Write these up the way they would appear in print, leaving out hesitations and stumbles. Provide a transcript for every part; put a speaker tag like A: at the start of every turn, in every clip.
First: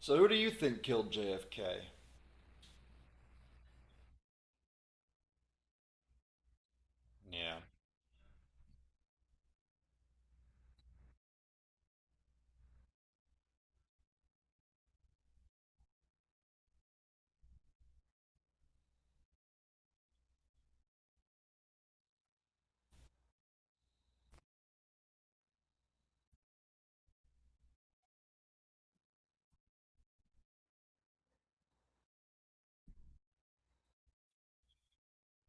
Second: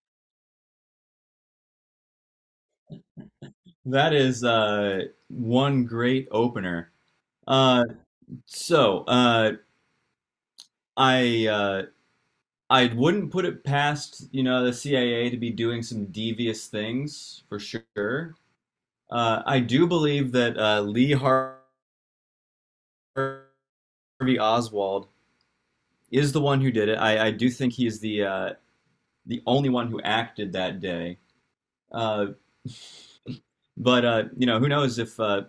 A: So who do you think killed JFK?
B: That is one great opener.
A: Yeah.
B: Uh, so uh, I uh, I wouldn't put it past you know the CIA to be doing some devious things for sure. I do believe that Lee Harvey Oswald is the one who did it. I do think he is the only one who acted that day. Uh, but you know who knows if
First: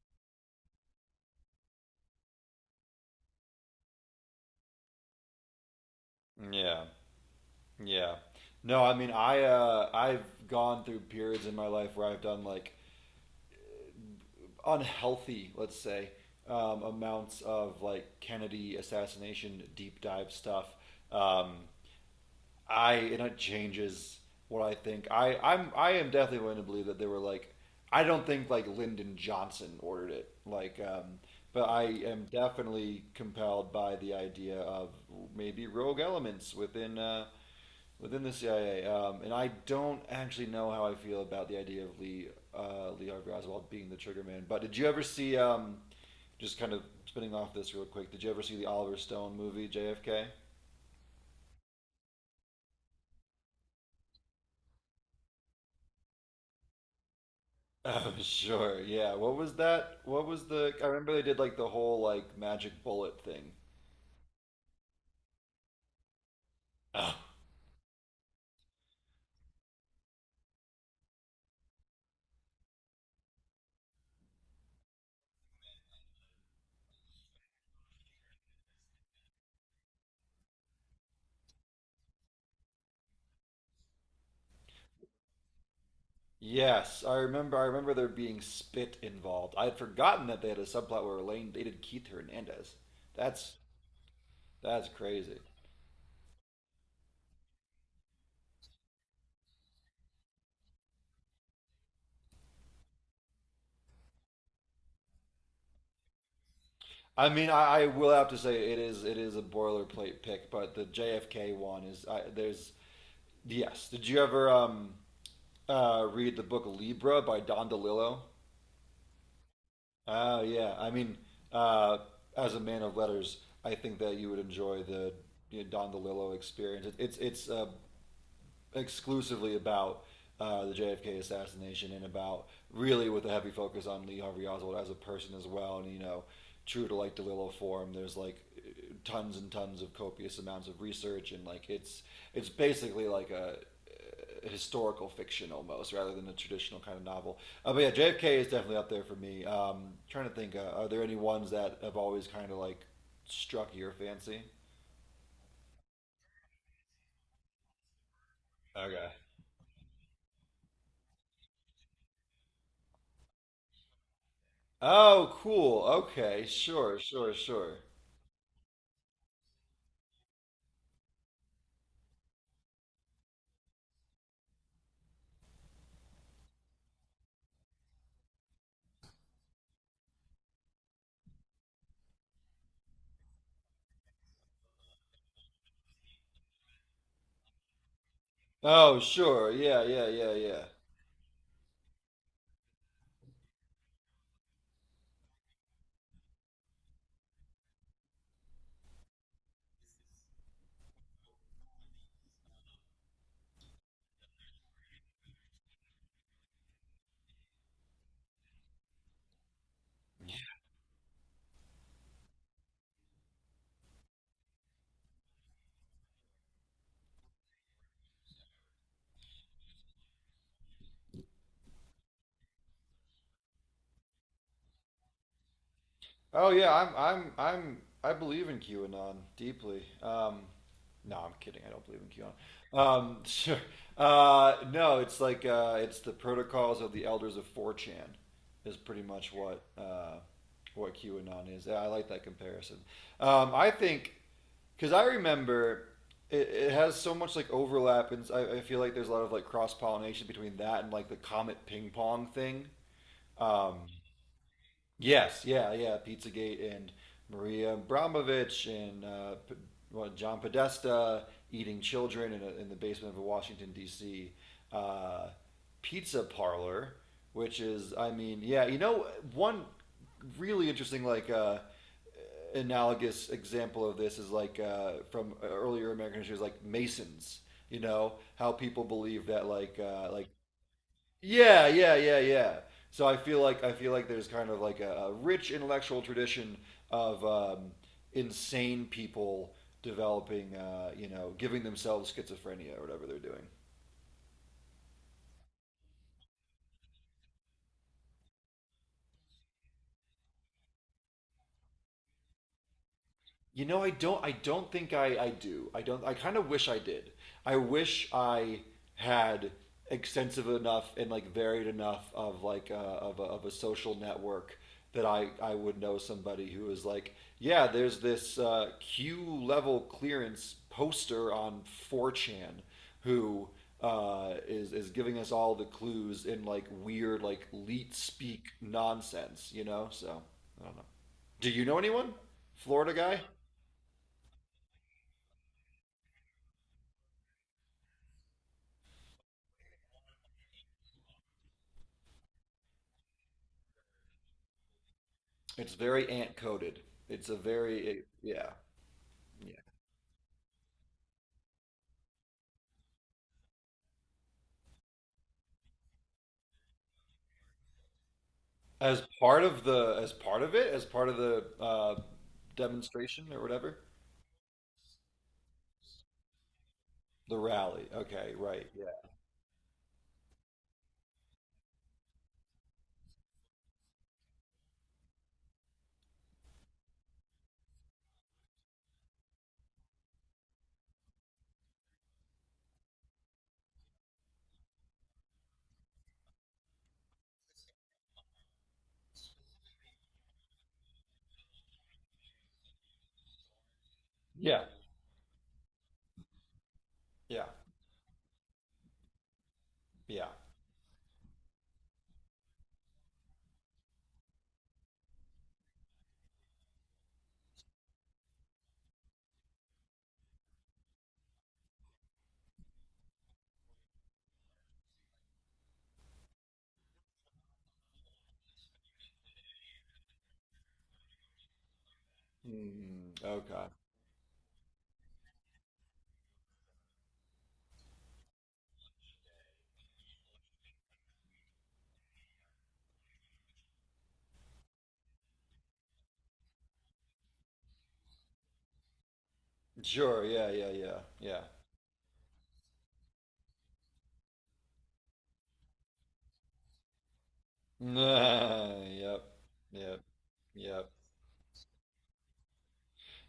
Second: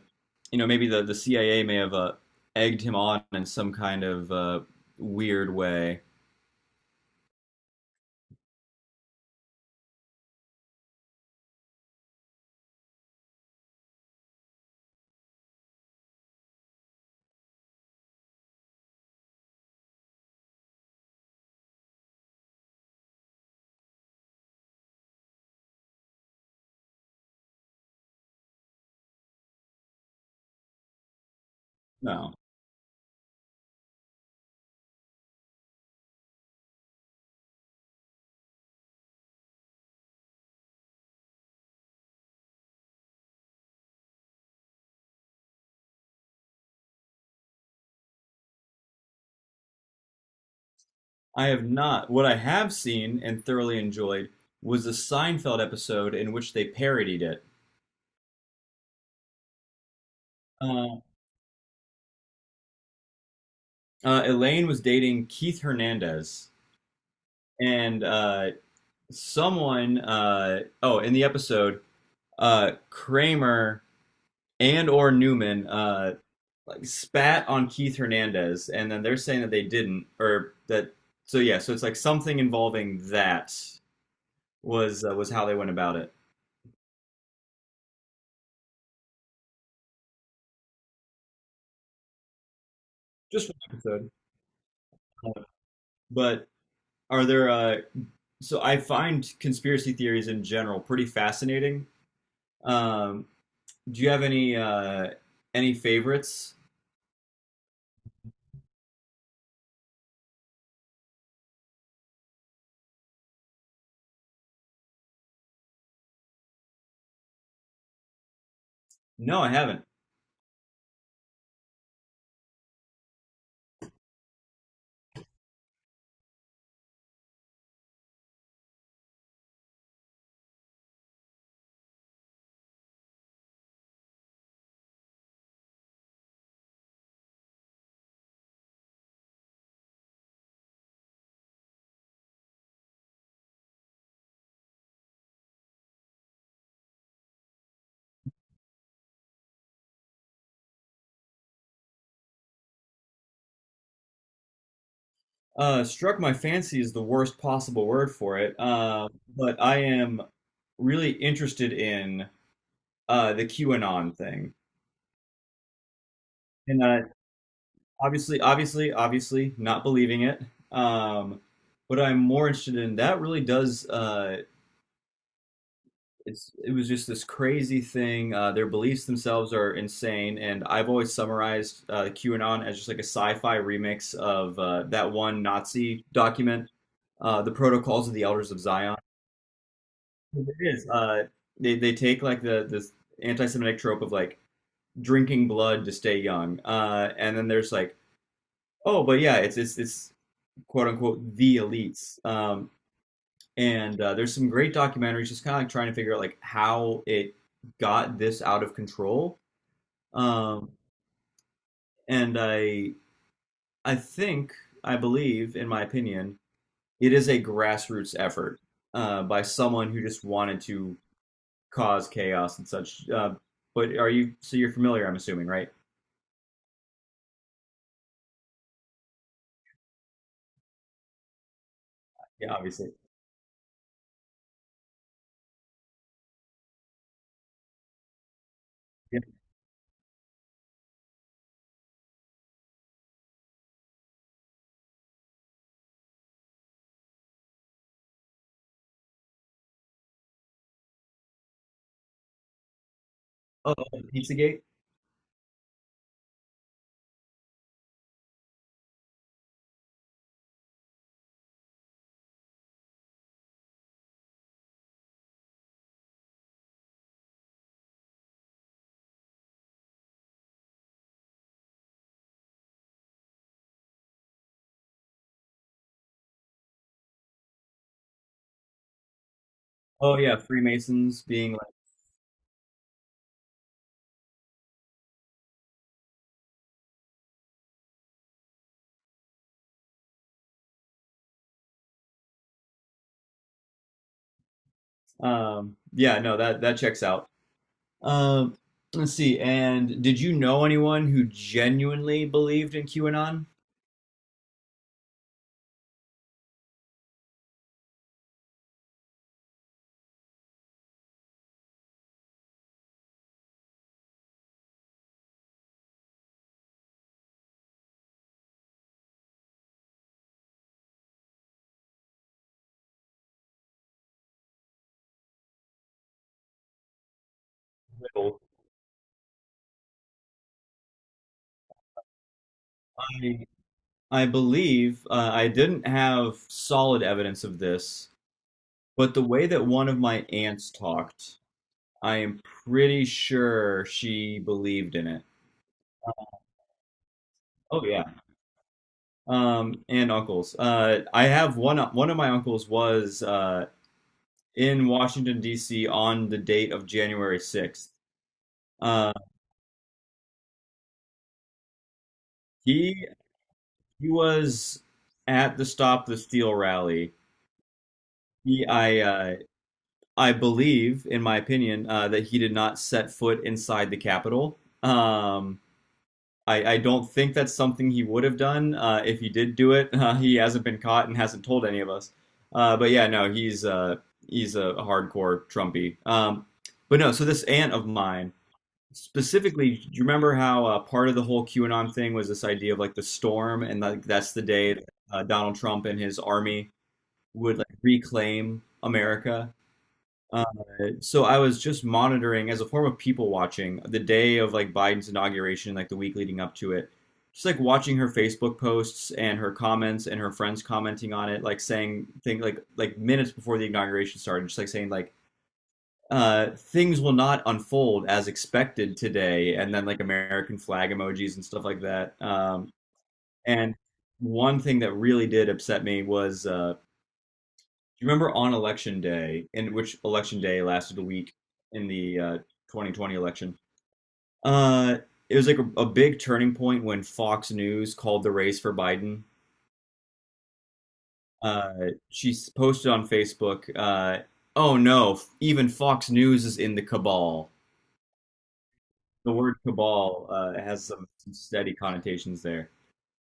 B: you know, maybe the CIA may have egged him on in some kind of weird way.
A: Yeah, yeah. No, I mean, I've gone through periods in my life where I've done like unhealthy, let's say, amounts of like Kennedy assassination deep dive stuff. Um, I and it changes what I think. I am definitely willing to believe that they were like I don't think like Lyndon Johnson ordered it. But I am
B: No,
A: definitely compelled by the idea of maybe rogue elements within the CIA. And I don't actually know how I feel about the idea of Lee Harvey Oswald being the trigger man. But did you ever see just kind of spinning off this real quick, did you ever see the Oliver Stone movie JFK?
B: I have not. What I have seen and thoroughly enjoyed was the Seinfeld episode in which they parodied it.
A: Oh, sure. Yeah. What was that? What was the? I
B: Uh,
A: remember they did like the whole like magic bullet thing.
B: Elaine was dating Keith Hernandez,
A: Oh.
B: and someone, in the episode, Kramer and or Newman like spat on Keith Hernandez, and then they're saying that they didn't, or that. So it's like something involving that was how they went about it.
A: Yes, I remember. I remember there being spit involved. I had forgotten that they had a subplot where Elaine dated Keith Hernandez.
B: Just
A: That's
B: one episode.
A: that's crazy.
B: But are there? So I find conspiracy theories in general pretty fascinating. Um, do you have any favorites?
A: I mean, I will have to say it is a boilerplate pick, but the JFK one is there's yes. Did you ever read the book Libra by Don DeLillo?
B: No, I haven't.
A: Oh yeah, I mean, uh, as a man of letters, I think that you would enjoy the you know, Don DeLillo experience. It's exclusively about the JFK assassination and about really with a heavy focus on Lee Harvey Oswald as a person as well. And you know, true to like DeLillo form, there's like tons and tons of copious amounts of research and like it's basically like a historical fiction almost rather than a traditional kind of novel. But yeah, JFK is definitely up there for me. Trying to think, are there any ones that have always kind of like struck your fancy?
B: Struck my fancy is the worst possible word for it.
A: Okay.
B: But I am really interested in the QAnon thing,
A: Oh, cool. Okay,
B: and
A: sure, sure, sure.
B: obviously, obviously, obviously, not believing it. Um, what I'm more interested in that really does. It was just this crazy thing. Their beliefs themselves are insane, and I've always summarized QAnon as just like a sci-fi remix of that one Nazi document, the Protocols of the Elders of Zion.
A: Oh, sure. Yeah, yeah, yeah,
B: It
A: yeah.
B: is. They take like the this anti-Semitic trope of like drinking blood to stay young, and then there's like oh, but yeah, it's quote unquote the elites. And there's some great documentaries just kind of like trying to figure out like how it got this out of control. Um, and I think I believe, in my opinion, it is a grassroots effort by someone who just wanted to cause chaos and such. But are you so you're familiar? I'm assuming, right?
A: Oh yeah, I'm I believe in QAnon deeply. No, I'm kidding. I don't believe in
B: Yeah,
A: QAnon.
B: obviously.
A: Sure. No, it's like it's the protocols of the elders of 4chan is pretty
B: Yeah.
A: much what QAnon is. Yeah, I like that comparison. I think cuz I remember it has so much like overlap and I feel like there's a lot of like cross-pollination between that and like the comet ping pong thing.
B: Oh,
A: Um
B: Pizzagate.
A: Yes, yeah, yeah. Pizzagate and Maria Abramovich and well, John Podesta eating children in, in the basement of a Washington D.C. Uh, pizza parlor, which is, I mean, yeah, you know, one really interesting analogous example of this is from earlier American history is like Masons. You know how people believe that like uh,
B: Oh
A: like
B: yeah, Freemasons being
A: yeah, yeah, yeah, yeah. So I feel like there's kind of like a rich intellectual tradition of insane people developing, you know, giving themselves schizophrenia or whatever they're doing.
B: like, yeah, no, that that checks out. Um, let's see. And did you know anyone who genuinely believed in QAnon?
A: You know, I don't. I don't think I. I do. I don't. I kind of wish I did. I wish I had extensive enough and like varied enough of of a social network that I would know somebody who is like, yeah, there's this Q level clearance poster on 4chan who is giving us all the clues in like weird like leet
B: No.
A: speak nonsense, you know. So I don't know. Do you know anyone? Florida guy?
B: I I believe I didn't have solid evidence of this, but the way that one of my aunts talked, I am pretty sure she believed in it.
A: It's very ant coded. It's a
B: Oh
A: very
B: yeah.
A: it- yeah yeah.
B: And uncles. I have one. One of my uncles was in Washington D.C. on the date of January 6th.
A: As
B: Uh,
A: part of the as part of it, as part of the
B: he
A: demonstration or whatever,
B: He was at the Stop the Steal rally.
A: the rally. Okay,
B: He,
A: right. Yeah.
B: I, uh, I believe, in my opinion, that he did not set foot inside the Capitol. I don't think that's something he would have done. If he did do it, he hasn't been caught and hasn't told any of us. No, he's a hardcore Trumpy. But no, so this aunt of mine specifically, do you remember how part of the whole QAnon thing was this idea of like the storm, and like that's the
A: Yeah.
B: day that, Donald Trump and his army
A: Yeah.
B: would like reclaim America?
A: Yeah.
B: Uh, so I was just monitoring as a form of people watching the day of like Biden's inauguration, like the week leading up to it, just like watching her Facebook posts and her comments and her friends commenting on it, like saying things like minutes before the inauguration started, just like saying like things will not unfold as expected today, and then like American flag emojis and stuff like that.
A: Mm, okay.
B: And one thing that really did upset me was, do you remember on election day, in which election day lasted a week in the 2020 election? Uh, it was like a big turning point when Fox News called the race for Biden.
A: Sure. Yeah. Yeah. Yeah. Yeah.
B: Uh, she s- posted on Facebook, "Oh no, f- even Fox News is in the cabal."
A: Yep.
B: The word
A: Yep.
B: cabal has
A: Yep.
B: some steady connotations there.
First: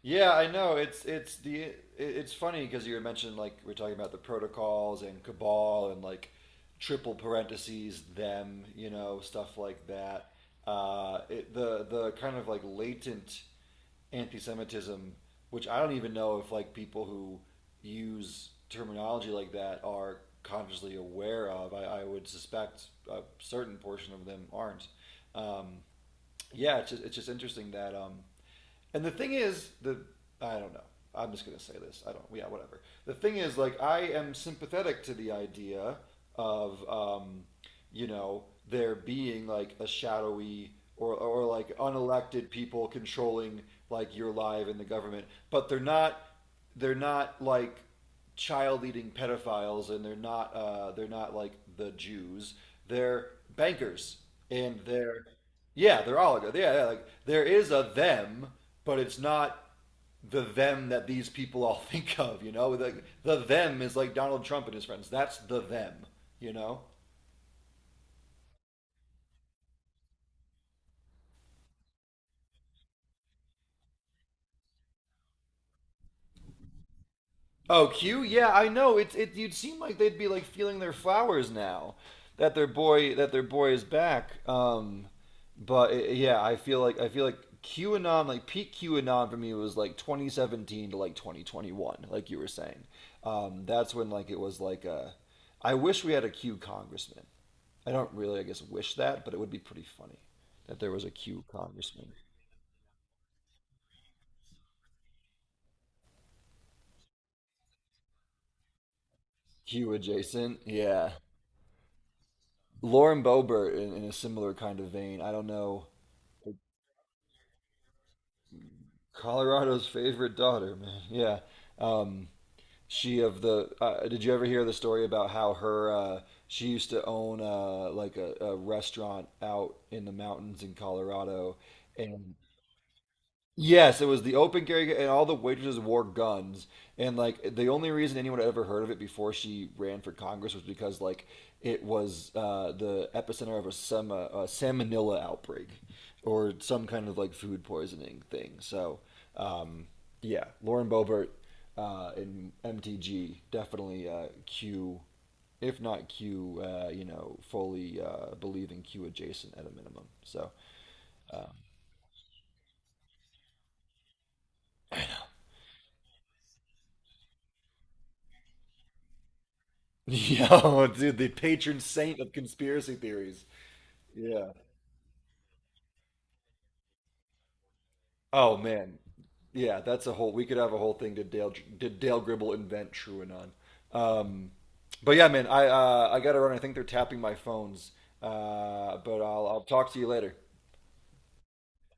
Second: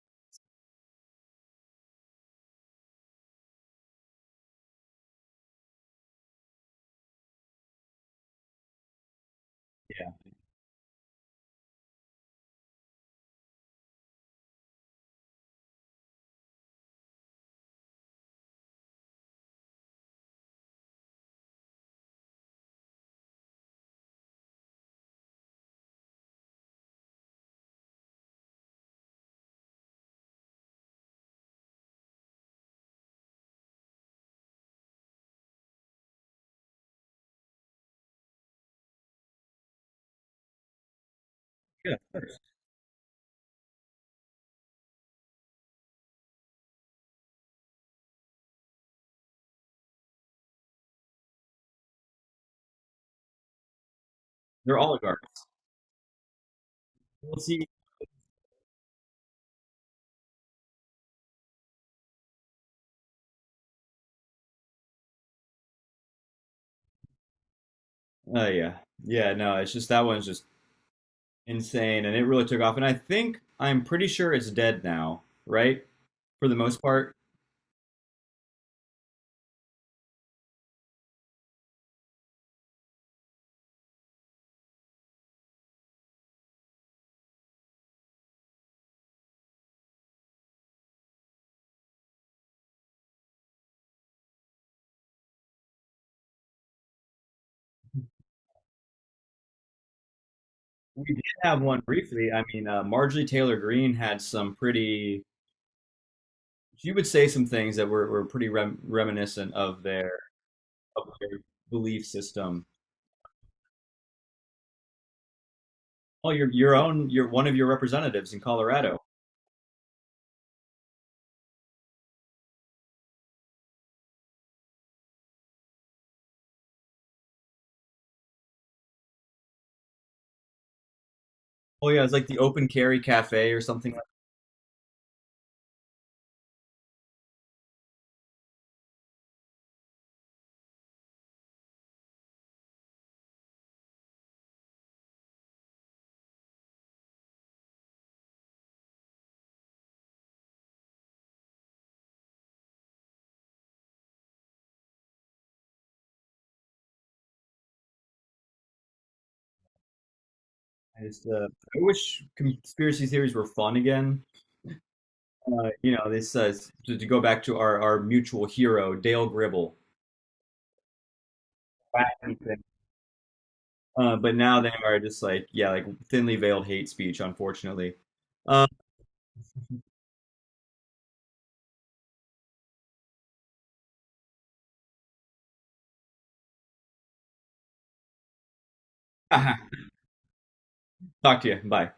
A: Yeah, I know. It's funny because you were mentioning like we're talking about the protocols and cabal and like triple parentheses them, you know, stuff like
B: Yeah,
A: that. The kind of like latent anti-Semitism, which I don't even know if like people who use terminology like that are consciously aware of. I would suspect a certain portion of them aren't. Um, yeah, it's just interesting that. And the thing is, the I don't know. I'm just gonna say this. I don't. Yeah, whatever. The thing is, like, I am sympathetic to the idea of, you know, there being like a shadowy or like
B: yeah,
A: unelected people controlling like your life and the government, but they're not like child eating pedophiles and they're not like the Jews. They're bankers
B: they're
A: and they're
B: oligarchs.
A: yeah, they're oligarchs. Yeah, yeah, like
B: We'll
A: there
B: see.
A: is a them, but it's not the them that these people all think of, you know? Like the them is like Donald Trump and his friends. That's the them, you know?
B: Oh yeah, yeah. No, it's just that one's just insane, and it really took off. And I think I'm pretty sure it's dead now, right? For the most part,
A: Oh, Q? Yeah, I know. It's it. You'd seem like they'd be like feeling their flowers now that their boy is back. But I yeah, I feel like QAnon, like peak QAnon for me was like 2017 to like 2021, like you were saying. That's when like it was like a. I wish we had a Q congressman. I don't really, I guess, wish that, but it would be pretty funny that there was
B: we
A: a
B: did
A: Q
B: have one
A: congressman.
B: briefly. I mean, Marjorie Taylor Greene had some pretty, she would say some things that were pretty rem- reminiscent
A: Q adjacent,
B: of
A: yeah.
B: their belief system.
A: Lauren Boebert in a similar kind of vein. I don't know.
B: Oh, your own, your one of your representatives in Colorado.
A: Colorado's favorite daughter, man. Yeah. Um, she of the. Did you ever hear the story about how her? She used to own like a restaurant out in the mountains in Colorado,
B: Oh yeah, it's like
A: and
B: the open carry cafe or something.
A: yes, it was the open carry, and all the waitresses wore guns. And like the only reason anyone had ever heard of it before she ran for Congress was because like it was the epicenter of a some salmonella outbreak or some kind of like food poisoning thing. So um, yeah, Lauren Boebert in MTG definitely Q, if not Q, you know, fully believe in Q adjacent at a minimum. So
B: I just I wish conspiracy theories were fun again. You know, this to go back to our mutual hero Dale Gribble.
A: yo, dude, the patron saint of conspiracy theories.
B: But
A: Yeah.
B: now they are just like yeah, like thinly veiled hate speech, unfortunately.
A: Oh
B: Uh,
A: man. Yeah, that's a whole. We could have a whole thing. Did Dale Gribble invent Truanon? Um, but yeah, man, I gotta run. I think they're tapping my phones. But I'll talk to you later.
B: Talk to you. Bye.